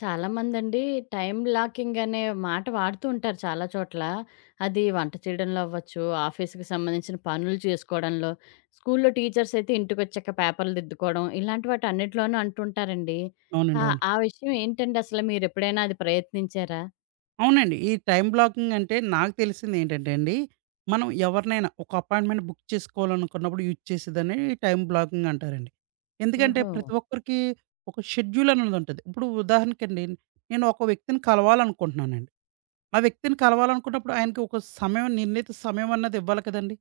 చాలా మందండి time locking అనే మాట వాడుతూ ఉంటారు చాలా చోట్ల. అది వంట చేయడంలో అవ్వచ్చు, ఆఫీస్‌కి సంబంధించిన పనులు చేసుకోవడంలో, స్కూల్‌లో టీచర్స్ అయితే ఇంటికొచ్చాక పేపర్లు దిద్దుకోవడం, ఇలాంటి వాటన్నిటిలోనూ అంటుంటారండి. అవునండి. అవును. ఆ విషయం ఏంటండి అసలు మీరెప్పుడైనా అది ప్రయత్నించారా? అవునండి. ఈ టైమ్ బ్లాకింగ్ అంటే నాకు తెలిసిందేంటంటే అండి, మనం ఎవరినైనా ఒక అపాయింట్‌మెంట్ బుక్ చేసుకోవాలనుకున్నప్పుడు యూజ్ చేసేదాన్ని టైమ్ బ్లాకింగ్ అంటారండి. ఎందుకంటే ఓహో! ప్రతి ఒక్కరికి ఒక షెడ్యూల్ అనేదుంటది. ఇప్పుడు ఉదాహరణకండి, నేను ఒక వ్యక్తిని కలవాలనుకుంటున్నానండి. ఆ వ్యక్తిని కలవాలనుకున్నప్పుడు ఆయనకి ఒక సమయం నిర్ణీత సమయం అన్నది ఇవ్వాలి కదండీ!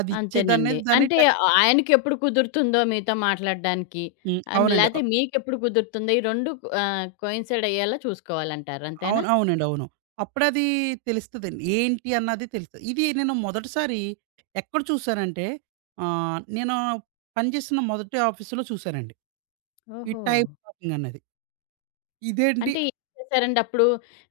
అది అంతేనండి. ఇచ్చేదనేది దాన్ని అంటే ఆయనకెప్పుడు కుదురుతుందో మీతో మాట్లాడడానికి, హ్మ్. అవునండి. లేతే మీకెప్పుడు కుదురుతుందో ఈ 2 కోయిన్సైడ్ అయ్యేలా చూసుకోవాలంటారు. అంతేనా? అవును. అవునండి. అవును. అప్పుడది తెలుస్తదండి. ఏంటి అన్నది తెలుస్తది. ఇది నేను మొదటిసారి ఎక్కడ చూసానంటే నేను పనిచేస్తున్న మొదటి ఆఫీస్‌లో చూసానండి. ఈ ఓహో! టైమ్ ట్రాకింగ్ అన్నది. ఇదేంటి అంటే ఏం చేశారండి అప్పుడు?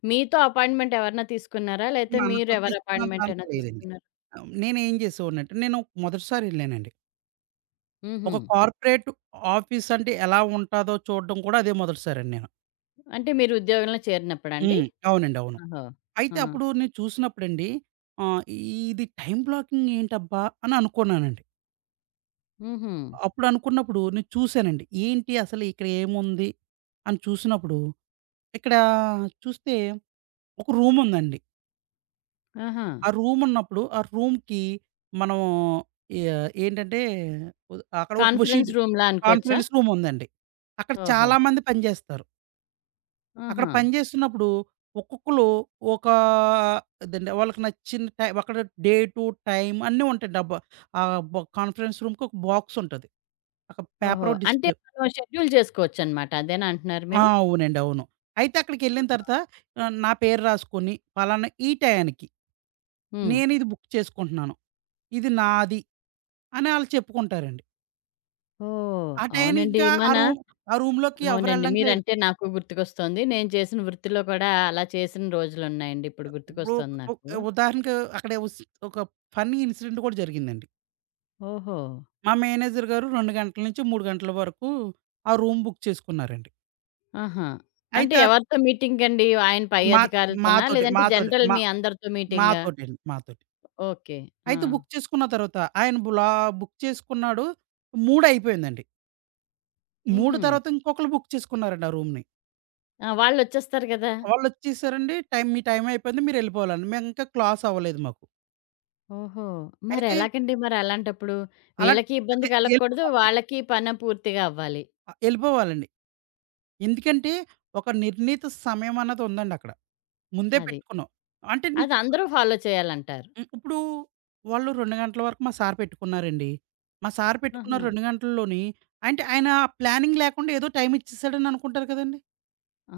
మీతో అపాయింట్‌మెంట్ ఎవరైనా తీసుకున్నారా? లేతే మీరు మనతో ఎవరి తీసుకున్నంత అపాయింట్‌మెంట్ అంత అయినా లేదండి. తీసుకున్నారా? నేనేం చేసేవాడినంటే నేను మొదటిసారి ఎళ్ళానండి. హుహు. ఒక కార్పొరేట్ ఆఫీస్ అంటే ఎలా ఉంటాదో చూడడం కూడా అదే మొదటిసారండి నేను. అంటే మీరు ఉద్యోగంలో చేరినప్పుడా అండి? హ్మ్. అవునండి. అవును. ఓహో! ఆ! అయితే అప్పుడు నేను చూసినప్పుడండి ఆహ్, ఇది టైమ్ బ్లాకింగ్ ఏంటబ్బా! అని అనుకున్నానండి. హుహు. అప్పుడు అనుకున్నప్పుడు నేను చూసానండి. ఏంటి అసలు ఇక్కడ ఏముంది అని చూసినప్పుడు, ఇక్కడ చూస్తే ఒక రూమ్ ఉందండి. ఆహా! ఆ రూమ్ ఉన్నప్పుడు ఆ రూమ్‌కి మనం ఏంటంటే ఉ అక్కడ ఒక బెడ్‌షీట్ కాన్ఫరెన్స్ రూమ్‌లా అనుకోవచ్చా? కాన్ఫరెన్స్ రూమ్ ఉందండి. అక్కడ ఓహో! చాలామంది పనిచేస్తారు. అక్కడ ఆహా! పనిచేస్తున్నప్పుడు ఒక్కొక్కళ్ళు ఒక ఇదండి వాళ్ళకి నచ్చిన అక్కడ డేటు, టైం అన్నీ ఉంటాయి. కాన్ఫరెన్స్ రూమ్‌కి ఒక బాక్స్ ఉంటది. ఒక ఓహో! పేపర్ అంటే డిస్‌ప్లే మనం షెడ్యూల్ చేసుకోవచ్చనమాట. అదేనా అంటున్నారు ఆ! మీరు? అవునండి. అవును. అయితే అక్కడికెళ్ళిన తర్వాత నా పేరు రాసుకొని పలానా ఈ టయానికి హ్మ్. నేను ఇది బుక్ చేసుకుంటున్నాను. ఇది నాది అని ఆళ్ళు చెప్పుకుంటారండి. ఓహ్! ఆ టయానికి అవునండి. ఇంకా ఆ రూమ్‌లోకి ఎవరు అవునండి. ఎళ్ళడానికి లేదు. మీరంటే నాకు గుర్తుకొస్తోంది. నేను చేసిన వృత్తిలో కూడా అలా చేసిన రోజులున్నాయండి. ఇప్పుడు ఇప్పుడు గుర్తుకొస్తోంది ఉ నాకు. ఉదాహరణకు అక్కడ ఒక ఫన్నీ ఇన్సిడెంట్ కూడా జరిగిందండి. ఓహో! మా మేనేజర్ గారు 2 గంటల నుంచి 3 గంటల వరకు ఆ రూమ్ బుక్ చేసుకున్నారండి. ఆహా! అంటే అయితే ఆర్ ఎవరితో మీటింగండి? ఆయన పై మా అధికారులతోనా? మాతోటే, లేదంటే మాతోటే జనరల్ మా మీ అందరితో మీటింగా? మాతోటండి. మాతోటి. ఓకే. ఆ! అయితే బుక్ చేసుకున్న తర్వాత ఆయన బుక్ చేసుకున్నాడు. 3 అయిపోయిందండి. 3 హుహు. తర్వాత ఇంకొకళ్ళు బుక్ చేసుకున్నారండి ఆ రూమ్‌ని. ఆ! వాళ్ళొచ్చేస్తారు గదా! వాళ్ళొచ్చేసారండి మీ టైం అయిపోయింది మీరెళ్ళిపోవాలని. మేవింకా క్లాస్ అవ్వలేదు మాకు. ఓహో! అయితే మరెలాగండి మరలాంటప్పుడు? అలా వీళ్ళకి ఇబ్బంది అదే కలగకూడదు, ఎళ్ళిపోవాలండి. వాళ్ళకి పని పూర్తిగా అవ్వాలి. ఎళ్ళిపోవాలండి. ఎందుకంటే ఒక నిర్ణీత సమయం అన్నది ఉందండి అక్కడ. ముందే అది. పెట్టుకున్నాం. అంటే అది నీకు అందరూ ఫాలో చేయాలంటారు. హ్మ్. ఇప్పుడు వాళ్ళు 2 గంటల వరకు మా సార్ పెట్టుకున్నారండి. మా సార్ పెట్టుకున్న ఆహా! 2 గంటల్లోని అంటే ఆయన ప్లానింగ్ లేకుండా ఏదో టైం ఇచ్చేసాడని అనుకుంటారు కదండీ! ఆ!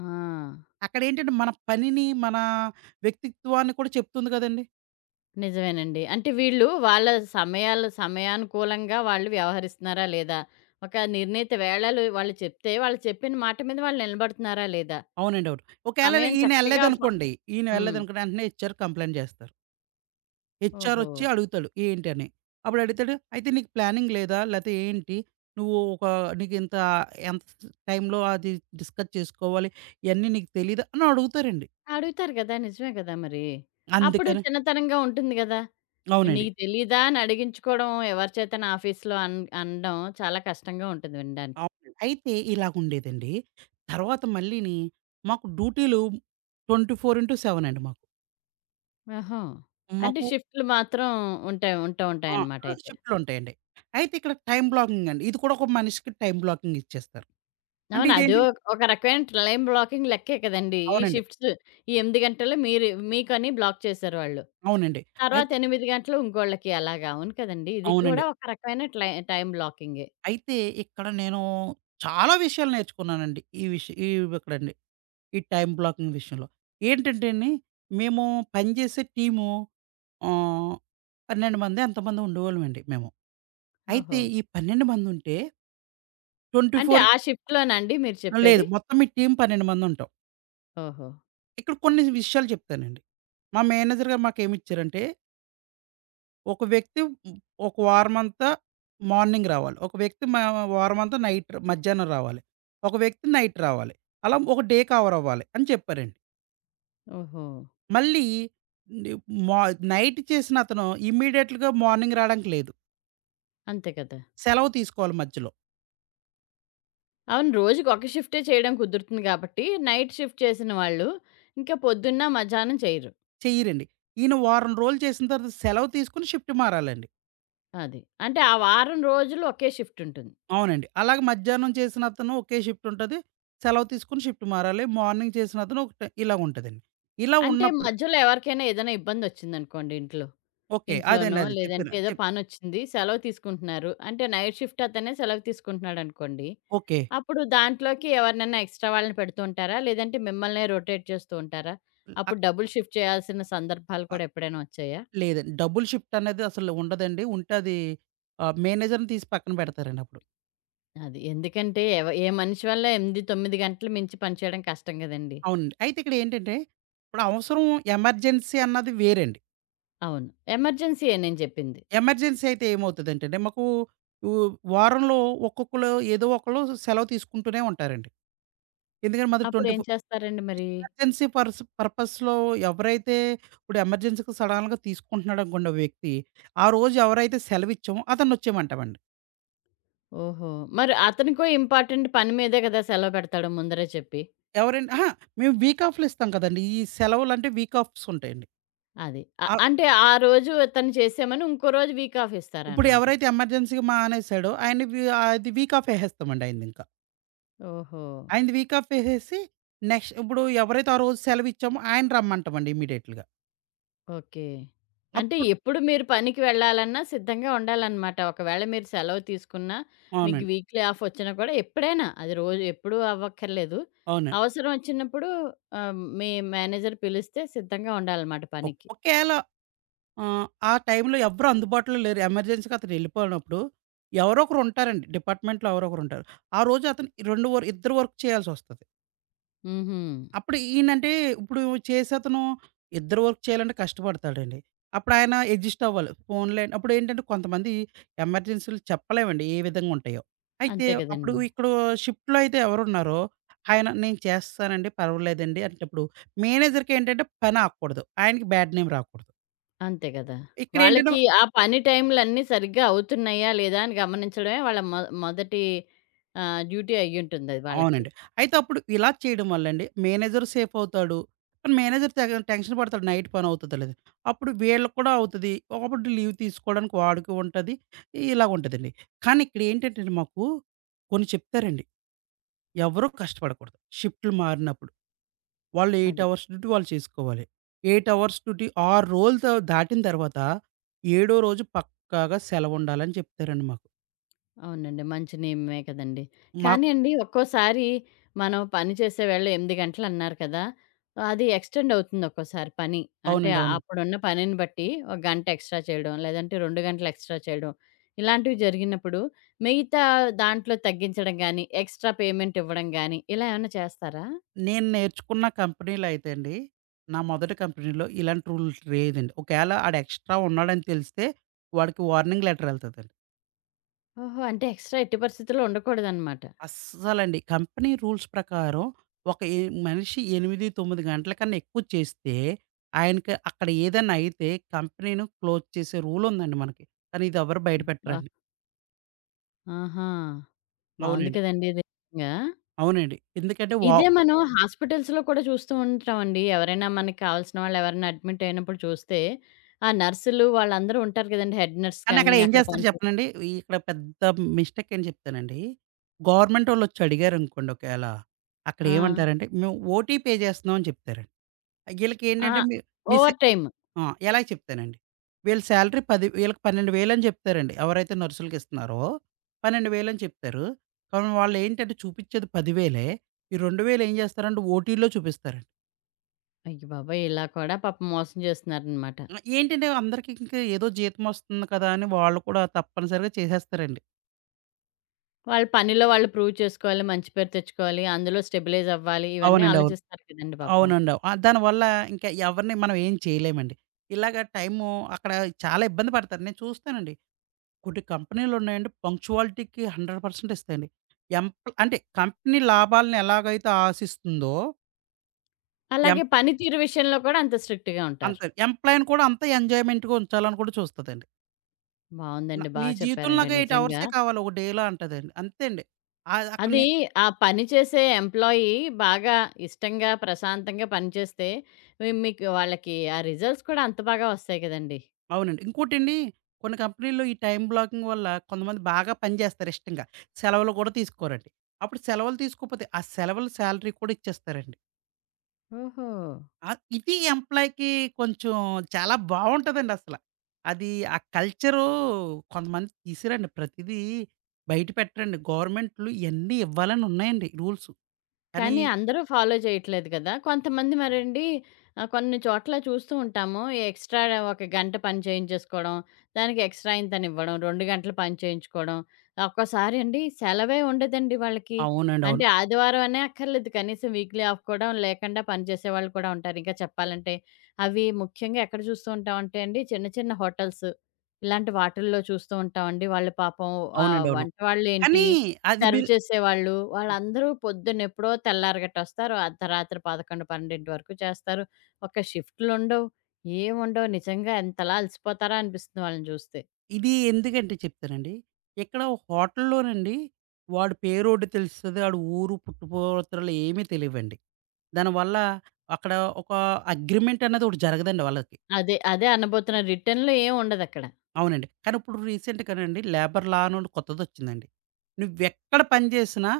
అక్కడేంటంటే మన పనిని, మన వ్యక్తిత్వాన్ని కూడా చెప్తుంది కదండీ! నిజమేనండి. అంటే వీళ్ళు వాళ్ళ సమయాలు సమయానుకూలంగా వాళ్ళు వ్యవహరిస్తున్నారా లేదా? ఒక నిర్ణీత వేళలు వాళ్ళు చెప్తే, వాళ్ళు చెప్పిన మాట మీద వాళ్ళు నిలబడుతున్నారా లేదా? అవునండి. అవును. ఒకేళ సమయం ఈయన చక్కగా ఫ ఎళ్ళలేదనుకోండి హ్మ్. వెంటనే హెచ్‌ఆర్ కంప్లెయింట్ జేస్తారు. హెచ్‌ఆర్ ఓహో! ఒచ్చి అడుగుతాడు ఏంటి అని. అప్పుడు అడుగుతాడు, "అయితే నీకు ప్లానింగ్ లేదా? లేతే ఏంటి? నువ్వు ఒక నీకింత ఎంత టైంలో అది డిస్కస్ చేసుకోవాలి. ఇయన్నీ నీకు తెలీదా?" అని అడుగుతారండి. అడుగుతారు గదా! నిజమే గదా మరి. అప్పుడు అందుకని చిన్నతనంగా ఉంటుంది గదా! అవునండి. నీకు తెలీదా అని అడిగించుకోవడం ఎవరి చేతన ఆఫీస్‌లో అనడం చాలా కష్టంగా ఉంటుంది వినడానికి. అవునండి. అయితే ఇలాగుండేదండి. తర్వాత మాకు డ్యూటీలు 24/7 అండి మాకు. ఆహా! అంటే మాకు షిఫ్ట్‌లు మాత్రం ఉంటూ ఆ! ఉంటాయన్నమాట ఆ! అయితే. షిఫ్ట్‌లుంటాయండి. అయితే ఇక్కడ టైమ్ బ్లాకింగ్ అండి. ఇది కూడా ఒక మనిషికి టైమ్ బ్లాకింగ్ ఇచ్చేస్తారు. అంటే అవును. అదో ఇదేంటి ఒక ఒక రకమైన టైమ్ బ్లాకింగ్ లెక్కే కదండీ! అవునండి. ఈ 8 గంటలు మీరు మీకని బ్లాక్ చేశారు వాళ్ళు. అవునండి. తర్వాత అయితే 8 గంటలు ఇంకోళ్ళకి అలాగా. అవును కదండీ! ఇది కూడా అవునండి. ఒక రకమైన టైమ్ బ్లాకింగే. అయితే ఇక్కడ నేను చాలా విషయాలు నేర్చుకున్నానండి. ఈ విష ఈ ఇక్కడండి. ఈ టైమ్ బ్లాకింగ్ విషయంలో. ఏంటంటే అండి, మేము పనిచేసే టీము ఆహ్, 12 మందో ఎంతమందో ఉండేవాళ్ళమండి మేము. అయితే ఓహో! ఈ 12 మందుంటే 24 అంటే ఆ షిఫ్ట్‌లోనాండి మీరు లేదు. చెప్పేది? మొత్తం మీ టీమ్ 12 మందుంటాం. ఓహో! ఇక్కడ కొన్ని విషయాలు చెప్తానండి. మా మేనేజర్ గారు మాకేమిచ్చారంటే ఒక వ్యక్తి ఒక వారమంతా మార్నింగ్ రావాలి. ఒక వ్యక్తి వారమంతా నైట్ మధ్యాహ్నం రావాలి. ఒక వ్యక్తి నైట్ రావాలి. అలా ఒక డే కవర్ అవ్వాలి అని చెప్పారండి. ఓహో! మళ్ళీ ని మా నైట్ చేసిన అతను ఇమ్మీడియేట్‌గా మార్నింగ్ రాడానికి లేదు. అంతే కదా! సెలవు తీసుకోవాలి మధ్యలో. అవును. రోజుకి ఒక షిఫ్టే చేయడం కుదురుతుంది కాబట్టి నైట్ షిఫ్ట్ చేసిన వాళ్ళు ఇంకా పొద్దున్న, మధ్యాహ్నం చేయరు. చెయ్యరండి. ఈయన వారం రోజులు చేసిన తర్వాత సెలవు తీసుకొని షిఫ్ట్ మారాలండి. అది. అంటే ఆ వారం రోజులు ఒకే షిఫ్ట్ ఉంటుంది. అవునండి. అలాగే మధ్యాహ్నం చేసిన అతను ఒకే షిఫ్ట్ ఉంటది. సెలవు తీసుకొని షిఫ్ట్ మారాలి. మార్నింగ్ చేసిన అతను ఒకటే ఇలాగుంటదండి. ఇలా అంటే ఉన్నప్పుడు మధ్యలో ఎవరికైనా ఏదైనా ఇబ్బందొచ్చిందనుకోండి ఓకే. అదండి. ఇంట్లోనో అది లేదంటే చెప్తున్నా. ఏదో పనొచ్చింది. సెలవు తీసుకుంటున్నారు. అంటే నైట్ షిఫ్ట్ అతనే సెలవు తీసుకుంటున్నాడనుకోండి. ఓకే. అప్పుడు దాంట్లోకి ఎవరినైనా ఎక్స్‌ట్రా వాళ్ళని పెడుతూ ఉంటారా? లేదంటే మిమ్మల్నే రొటేట్ చేస్తూ ఉంటారా? ల్ అక్ అప్పుడు డబుల్ షిఫ్ట్ చేయాల్సిన సందర్భాలు ఆహ్, కూడా ఎప్పుడైనా వచ్చాయా? లేదండి. డబుల్ షిఫ్ట్ అనేది అసలు ఉండదండి. ఉంటే అది మేనేజర్‌ని తీసి పక్కన పెడతారండి అప్పుడు. అది. ఎందుకంటే ఏ మనిషి వల్ల 8, 9 గంటలు మించి పనిచేయడం కష్టం గదండీ! అవునండి. అయితే ఇక్కడ ఏంటంటే, ఇప్పుడు అవసరం ఎమర్జెన్సీ అన్నది వేరండి. అవును. ఎమర్జెన్సీయే నేను జెప్పింది. ఎమర్జెన్సీ అయితే ఏమవుతదంటేండి, మాకు ఉ వారంలో ఒక్కొక్కళ్ళు ఏదో ఒకళ్ళు సెలవు తీసుకుంటూనే ఉంటారండి. ఎందుకంటే మాది అప్పుడేం 24 చేస్తారండి మరి? ఎమర్జెన్సీ పర్పస్‌లో ఎవరైతే ఇప్పుడు ఎమర్జెన్సీకి సడన్‌గా తీసుకుంటున్నాడనుకోండి ఒక వ్యక్తి, ఆ రోజు ఎవరైతే సెలవిచ్చామో అతన్ని వచ్చేయమంటామండి. ఓహో! మరి అతనికో ఇంపార్టెంట్ పని మీదే గదా! సెలవు పెడతాడు ముందరే చెప్పి. అహా! మేము వీక్ ఆఫ్‌లు ఇస్తాం కదండీ! ఈ సెలవులంటే వీక్ ఆఫ్స్ ఉంటాయండి. అది. ఆహ్, అంటే ఆ రోజు తను చేసామని ఇంకో రోజు వీక్ ఆఫ్ ఇప్పుడు ఇస్తారనమాట. ఎవరైతే ఎమర్జెన్సీగా మానేసాడో ఆయన్ని వి అది వీక్ ఆఫ్ ఎసేస్తామండి ఆయనదింకా. ఓహో! ఆయనది వీక్ ఆఫ్ ఎసేసి ఇప్పుడు ఎవరైతే ఆ రోజు సెలవిచ్చామో ఆయన రమ్మంటామండి ఇమ్మీడియేట్‌లీగా. ఓకే. అంటే అప్పుడు ఎప్పుడు మీరు పనికి వెళ్ళాలన్నా సిద్ధంగా ఉండాలనమాట. ఒకవేళ మీరు సెలవు తీసుకున్నా, మీకు అవునండి. వీక్‌లీ ఆఫ్ వచ్చినా కూడా ఎప్పుడైనా అది రోజు ఎప్పుడూ అవ్వక్కర్లేదు. అవునండి. అవసరం వచ్చినప్పుడు ఆహ్, మీ మేనేజర్ పిలిస్తే సిద్ధంగా ఉండాలనమాట ఓకే. పనికి. ఒకేళ ఆ టైంలో ఎవ్వరు అందుబాటులో లేరు. ఎమర్జెన్సీగా అతను వెళ్ళిపోయినప్పుడు ఎవరో ఒకరు ఉంటారండి. డిపార్ట్‌మెంట్‌లో ఎవరో ఒకరుంటారు. ఆ రోజు అతను 2 ఇద్దరు వర్క్ చేయాల్సొస్తది. హుహు. అప్పుడు ఈయనంటే ఇప్పుడు చేసతను ఇద్దరు వర్క్ చేయాలంటే కష్టపడతాడండి. అప్పుడాయన అడ్జస్ట్ అవ్వాలి. పోన్లే అప్పుడేంటంటే కొంతమంది ఎమర్జెన్సీలు చెప్పలేమండి ఏ విధంగుంటాయో. అయితే అంతే అప్పుడు కదండీ! ఇక్కడ షిఫ్ట్‌లో అయితే ఎవరున్నారో ఆయన నేను చేస్తానండి పర్వాలేదండి అనేటప్పుడు మేనేజర్‌కేంటంటే పని ఆగకూడదు. ఆయనకి బ్యాడ్ నేమ్ రాకూడదు. అంతే గదా! ఇక్కడేంటంటే వాళ్ళకి ఆ పని టైములన్నీ సరిగ్గా అవుతున్నాయా? లేదా? అని గమనించడమే వాళ్ళ మొదటి డ్యూటీ అయ్యుంటుందది వాళ్ళకి. అవునండి. అయితే అప్పుడు ఇలా చేయడం వల్లండి మేనేజర్ సేఫ్ అవుతాడు. కానీ మేనేజర్ తెగ టెన్షన్ పడతాడు నైట్ పని అవుతదో లేదో. అప్పుడు వీళ్ళకి కూడా అవుతది. ఒకప్పుడు లీవ్ తీసుకోవడానికి వాడికి ఉంటది. ఇలాగ ఉంటదండి. కానీ ఇక్కడేంటంటేండి మాకు కొన్ని చెప్తారండి. ఎవరు కష్టపడకూడదు. షిఫ్టులు మారినప్పుడు. వాళ్ళు 8 అది. అవర్స్ డ్యూటీ వాళ్ళు చేసుకోవాలి. 8 అవర్స్ డ్యూటీ 6 రోజులు దాటిన తర్వాత ఏడో రోజు పక్కాగా సెలవుండాలని చెప్తారండి మాకు. అవునండి. మంచి నియమమే కదండీ. కానీ మాకు అండి ఒక్కోసారి మనం పని చేసే వేళ 8 గంటలన్నారు కదా! అది ఎక్స్‌టెండ్ అవుతుంది ఒక్కోసారి పని. అంటే అవునండి. అవును. అప్పుడున్న పనిని బట్టి ఒక గంట ఎక్స్‌ట్రా చేయడం, లేదంటే 2 గంటలు ఎక్స్‌ట్రా చేయడం, ఇలాంటివి జరిగినప్పుడు మిగతా దాంట్లో తగ్గించడం గానీ, ఎక్స్‌ట్రా పేమెంట్ ఇవ్వడం గానీ ఇలా ఏమన్నా చేస్తారా? నేను నేర్చుకున్న కంపెనీలో అయితే అండి, నా మొదటి కంపెనీలో ఇలాంటి రూల్స్ లేదండి. ఒకవేళ ఆడు ఎక్స్ట్రా ఉన్నాడని తెలిస్తే వాడికి వార్నింగ్ లెటర్ ఎళ్తదండి. ఓహో! అంటే ఎక్స్‌ట్రా ఎట్టి పరిస్థితుల్లో ఉండకూడదనమాట. అస్సలండి కంపెనీ రూల్స్ ప్రకారం ఒక మనిషి 8, 9 గంటల కన్నా ఎక్కువ చేస్తే ఆయనకి అక్కడ ఏదైనా అయితే కంపెనీ‌ని క్లోజ్ చేసే రూల్ ఉందండి మనకి. కానీ ఇది ఎవరు బయట అబ్బా! పెట్టరండి. ఆహా! బావుంది అవునండి. కదండీ ఇది నిజంగా. అవునండి. ఎందుకంటే ఇదే మనం హాస్పిటల్స్‌లో కూడా చూస్తూ ఉంటామండి. ఎవరైనా మనకి కావాల్సిన వాళ్ళు ఎవరైనా అడ్మిట్ అయినప్పుడు చూస్తే, ఆ నర్సులు వాళ్ళందరూ ఉంటారు కదండీ. హెడ్ నర్స్ కానీ కానీ అక్కడ ఏం అక్కడ చేస్తారు చెప్పనండి? ఇక్కడ పెద్ద మిస్టేక్ ఏంటి చెప్తానండి. గవర్నమెంటోళ్ళొచ్చి అడిగారనుకోండి ఒకేళ, అక్కడ ఆ! ఏమంటారంటే, "మేము ఓటీ పే చేస్తున్నాం" అని చెప్తారండి. ఆ! ఈళ్ళకేంటంటే మీ మీ సే ఓవర్ టైమ్. ఆ! ఎలాగ చెప్తానండి. వీళ్ళ సాలరీ 10 వీళ్ళకి 12,000 అని చెప్తారండి. ఎవరైతే నర్సులకిస్తున్నారో 12,000 అని చెప్తారు. కానీ వాళ్ళేంటంటే చూపిచ్చేది 10,000. ఈ 2,000 ఏం చేస్తారంటే ఓటీలో చూపిస్తారండి. అయ్య బాబోయ్! ఇలా కూడా పాపం మోసం చేస్తున్నారనమాట. ఏంటంటే అందరికి ఇంక ఏదో జీతం వస్తుంది కదా! అని వాళ్ళు కూడా తప్పనిసరిగా చేసేస్తారండి. వాళ్ళ పనిలో వాళ్ళు ప్రూవ్ చేసుకోవాలి, మంచి పేరు తెచ్చుకోవాలి, అందులో స్టెబిలైజ్ అవ్వాలి. ఇవన్నీ అవునండి. అవును. ఆలోచిస్తారు కదండీ పాపం. అవునండి. దానివల్ల ఇంకా ఎవరిని మనం ఏం చేయలేమండి. ఇలాగ టైము అక్కడ చాలా ఇబ్బంది పడతారు. నేను చూస్తానండి. కొన్ని కంపెనీలున్నాయండి పంక్చువాలిటీకి 100% ఇస్తాయండి. అంటే కంపెనీ లాభాలను ఎలాగైతే ఆశిస్తుందో ఎం అలాగే పనితీరు విషయంలో కూడా అంత స్ట్రిక్ట్‌గా ఉంటారు. అంతే ఎంప్లాయ్‌ని కూడా అంతే ఎంజాయ్‌మెంట్‌గా ఉంచాలని కూడా చూస్తదండి. బావుందండి. నీ జీవితంలో చెప్పారండి నాకు 8 నిజంగా. అవర్సే కావాలి ఒక డేలో అంటదండి. అంతే అండి. అక్కడ అది ఆ పని చేసే ఎంప్లాయీ బాగా ఇష్టంగా, ప్రశాంతంగా పని చేస్తే, మీకు వాళ్ళకి ఆ రిజల్ట్స్ కూడా అంత బాగా వస్తాయి కదండీ! అవునండి. ఇంకోటండి కొన్ని కంపెనీల్లో ఈ టైమ్ బ్లాకింగ్ వల్ల కొంతమంది బాగా పనిచేస్తారు ఇష్టంగా. సెలవులు కూడా తీసుకోరండి. అప్పుడు సెలవులు తీసుకోపోతే ఆ సెలవుల సాలరీ కూడా ఇచ్చేస్తారండి. ఓహో! ఇది ఎంప్లాయ్‌కి కొంచెం చాలా బావుంటదండి అసల. అది ఆ కల్చరు కొంతమంది తీసిరండి. ప్రతిదీ బయట పెట్టరండి. గవర్నమెంట్లు ఇయన్నీ ఇవ్వాలని ఉన్నాయండి రూల్సు. కానీ కానీ అందరూ ఫాలో చేయట్లేదు కదా! కొంతమంది మరండి కొన్ని చోట్ల చూస్తూ ఉంటాము. ఎక్స్‌ట్రా ఒక గంట పని చేయించేసుకోవడం, దానికి ఎక్స్‌ట్రా ఇంతనివ్వడం, 2 గంటలు పని చేయించుకోవడం. ఒక్కోసారి అండి సెలవే ఉండదండి వాళ్ళకి. అవునండి. అంటే అవును. ఆదివారం అనే అక్కర్లేదు. కనీసం వీక్లీ ఆఫ్ కూడా లేకుండా పనిచేసేవాళ్ళు కూడా ఉంటారు. ఇంకా చెప్పాలంటే అవి ముఖ్యంగా ఎక్కడ చూస్తూ ఉంటామంటే అండి చిన్న చిన్న హోటల్స్ ఇలాంటి వాటిల్లో చూస్తూ ఉంటామండి. వాళ్ళు పాపం అవునండి. అవును. వంట వాళ్ళేంటి కానీ అది మీ సర్వ్ చేసేవాళ్ళు. వాళ్ళందరూ పొద్దున్నెప్పుడో తెల్లారగట్టొస్తారు. అర్ధరాత్రి 11, 12 వరకు చేస్తారు. ఒక షిఫ్ట్‌లుండవు. ఏముండవు. నిజంగా ఎంతలా అలసిపోతారా అనిపిస్తుంది వాళ్ళని చూస్తే. ఇది ఎందుకంటే చెప్తానండి. ఇక్కడ హోటల్‌లోనండి వాడి పేరోటి తెలుస్తది. ఆడి ఊరు పుట్టుపత్రలు ఏమీ తెలియవండి. దానివల్ల అక్కడ ఒక అగ్రిమెంట్ అనేది ఒకటి జరగదండి వాళ్ళకి. అదే, అదే అనబోతున్నా. రిటర్న్‌లో ఏం ఉండదక్కడ. అవునండి. కానీ ఇప్పుడు రీసెంట్‌గానండి లేబర్ లా అని కొత్తదొచ్చిందండి. నువ్వెక్కడ పని చేసినా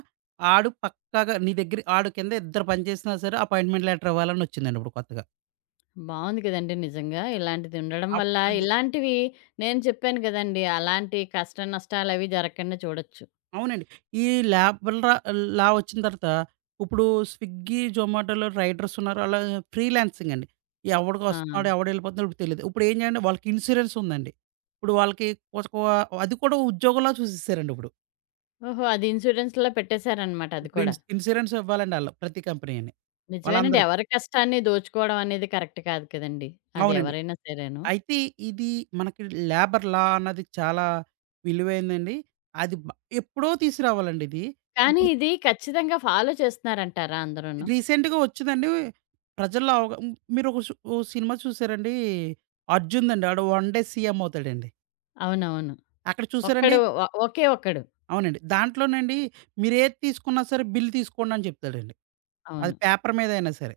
ఆడు పక్కాగా నీ దగ్గర ఆడు కింద ఇద్దరు పని చేసినా సరే అపాయింట్‌మెంట్ లెటర్ ఇవ్వాలని వచ్చిందండి ఇప్పుడు కొత్తగా. బావుంది కదండీ నిజంగా. ఇలాంటిది ఉండడం అప్ వల్ల అది ఇలాంటివి నేను చెప్పాను గదండీ. అలాంటి కష్ట నష్టాలవి జరగకుండా చూడొచ్చు. అవునండి. ఈ ల్యాప్ వల్ల లా వచ్చిన తర్వాత ఇప్పుడు స్విగ్గీ, జొమాటోలో రైడర్స్ ఉన్నారు. అలా ఫ్రీలాన్సింగ్ అండి. ఎవడికి ఆ! వస్తున్నాడు, ఎవడెళ్ళిపోతున్నాడో తెలీదు. ఇప్పుడు ఏం చేయండి వాళ్ళకి ఇన్సూరెన్స్ ఉందండి. ఇప్పుడు వాళ్ళకి ఒక ఒక- అది కూడా ఉద్యోగంలా చూసేసారండి ఇప్పుడు. ఓహో! అది ఇన్సూరెన్స్‌లో పెట్టేశారనమాట అది ఇప్పుడు కూడా. ఇన్సూరెన్స్ ఇవ్వాలండి ఆళ్ళు ప్రతి కంపెనీని. నిజమేనండి. వాళ్ళందరికీ. ఎవరి కష్టాన్ని దోచుకోవడం అనేది కరెక్ట్ కాదు కదండీ. అది అవునండి. ఎవరైనా సరేను. అయితే ఇది మనకి లేబర్ లా అన్నది చాలా విలువైందండి. అది ఎప్పుడో తీసుకురావాలండి ఇది. కానీ ఇప్పుడు ఇది ఖచ్చితంగా ఫాలో చేస్తున్నారంటారా అందరూను? రీసెంట్‌గా వచ్చిందండి. ప్రజల్లో అవగ హ్మ్. మీరు ఒక సు ఓ సినిమా చూసారండి? 'అర్జున్'దండి. ఆడు వన్ డే సీఎం అవుతాడండి. అవునవును. అక్కడ చూసారండి? ఒక్కడు ఒకే ఒక్కడు. అవునండి. దాంట్లోనండి మీరేది తీసుకున్నా సరే బిల్ తీసుకోండి అని చెప్తాడండి. అది అవును. పేపర్ మీద అయినా సరే.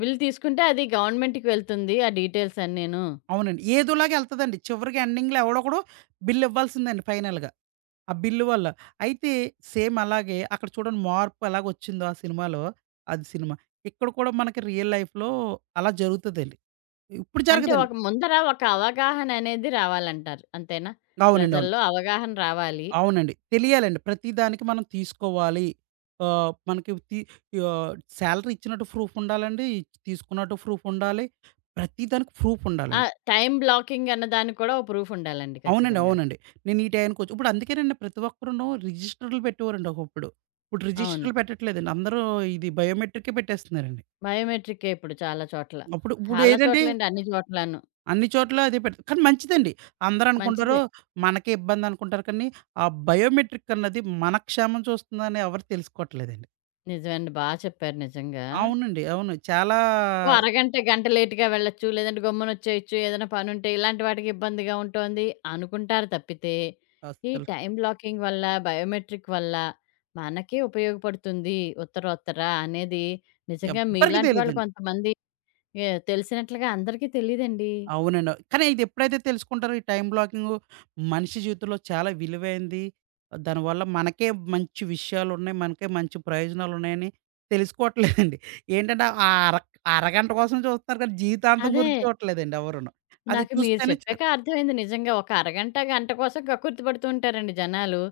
వీళ్ళు తీసుకుంటే అది గవర్నమెంట్‌కి వెళ్తుంది. ఆ డీటెయిల్స్ అన్నీను. అవునండి. ఏదోలాగా ఎళ్తదండి. చివరికి ఎండింగ్‌లో ఎవడొకడు బిల్ ఇవ్వాల్సిందండి ఫైనల్‌గా. ఆ బిల్ వల్ల. అయితే సేమ్ అలాగే అక్కడ చూడండి మార్పు ఎలాగొచ్చిందో ఆ సినిమాలో. అది సినిమా. ఇక్కడ కూడా మనకి రియల్ లైఫ్‌లో అలా జరుగుతదండి. ఇప్పుడు అంటే జరగదండి. ఒక ముందర ఒక అవగాహన అనేది రావాలంటారు. అంతేనా? అవునండి. అవును. ప్రజల్లో అవగాహన రావాలి. అవునండి. తెలియాలండి. ప్రతిదానికి మనం తీసుకోవాలి. మనకి ఆహ్, సాలరీ ఇచ్చినట్టు ప్రూఫ్ ఉండాలండి. తీసుకున్నట్టు ప్రూఫ్ ఉండాలి. ప్రతిదానికి ప్రూఫ్ ఆ! ఉండాలండి. టైమ్ బ్లాకింగ్ అన్న దానికి కూడా ఒక ప్రూఫ్ ఉండాలండి అవునండి. ఖచ్చితంగా. అవునండి. నేను ఈ టయానికొచ్చి ఇప్పుడు అందుకేనండి ప్రతి ఒక్కరును రిజిస్టర్‌లు పెట్టేవారండి ఒకప్పుడు. ఇప్పుడు అవును. రిజిస్టర్‌లు పెట్టట్లేదండి. అందరూ ఇది బయోమెట్రికే పెట్టేస్తున్నారండి. బయోమెట్రికే ఇప్పుడు చాలా చోట్ల. ఇప్పుడు చాలా చోట్లండి అన్ని చోట్లను. అన్ని చోట్ల అదే కానీ మంచిదండి. అందరూ అనుకుంటారు మంచిదే. మనకే ఇబ్బంది అనుకుంటారు కానీ, ఆ బయోమెట్రిక్ అన్నది మన క్షేమం చూస్తుందని ఎవరు తెలుసుకోవట్లేదండి. నిజమండి. చెప్పారు నిజంగా. అవునండి. అవును. ఓ అరగంట, గంట లేట్‌గా వెళ్ళొచ్చు. లేదంటే గమ్మునొచ్చేయొచ్చు. ఏదైనా పనుంటే ఇలాంటి వాటికి ఇబ్బందిగా ఉంటోంది అనుకుంటారు తప్పితే, ఈ అస్సలు టైమ్ బ్లాకింగ్ వల్ల, బయోమెట్రిక్ వల్ల మనకే ఉపయోగపడుతుంది ఉత్తరోత్తర అనేది నిజంగా ఎవ్వరికీ మీలాంటి వాళ్ళు తెలీదండి. కొంతమంది తెలిసినట్లుగా అందరికీ తెలీదండి. అవునండి. కానీ ఇది ఎప్పుడైతే తెలుసుకుంటారో ఈ టైమ్ బ్లాకింగు మనిషి జీవితంలో చాలా విలువైంది. దానివల్ల మనకే మంచి విషయాలున్నాయి. మనకే మంచి ప్రయోజనాలున్నాయని తెలుసుకోవట్లేదండి. ఏంటంటే ఆ అరగంట కోసం చూస్తున్నారు కానీ జీవితాంతం అదే. గురించి చూడట్లేదండి ఎవరును. అది నాకు మీరు చూస్తేనే చెప్పాక చాలు. అర్థమైంది నిజంగా. ఒక అరగంట, గంట కోసం కక్కుర్తి పడుతూ ఉంటారండి జనాలు.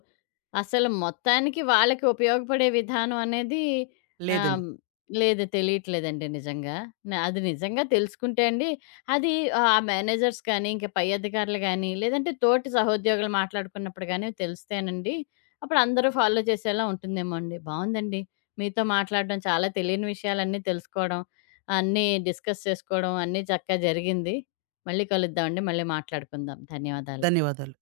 అసలు మొత్తానికి వాళ్ళకి ఉపయోగపడే విధానం అనేది ఆహ్, లేదండి. హ్మ్, లేదు తెలియట్లేదండి నిజంగా. అది నిజంగా తెలుసుకుంటే అండి అది ఆ మేనేజర్స్ కానీ, ఇంకా పై అధికారులు గానీ, లేదంటే తోటి సహోద్యోగులు మాట్లాడుకున్నప్పుడు గానీ తెలిస్తేనండి, అప్పుడు అందరూ ఫాలో చేసేలా ఉంటుందేమో అండి. బావుందండి. మీతో మాట్లాడడం చాలా తెలియని విషయాలన్నీ తెలుసుకోవడం, అన్నీ డిస్కస్ చేసుకోవడం అన్నీ చక్కగా జరిగింది. మళ్ళీ కలుద్దామండి. మళ్ళీ మాట్లాడుకుందాం. ధన్యవాదాలు. ధన్యవాదాలు.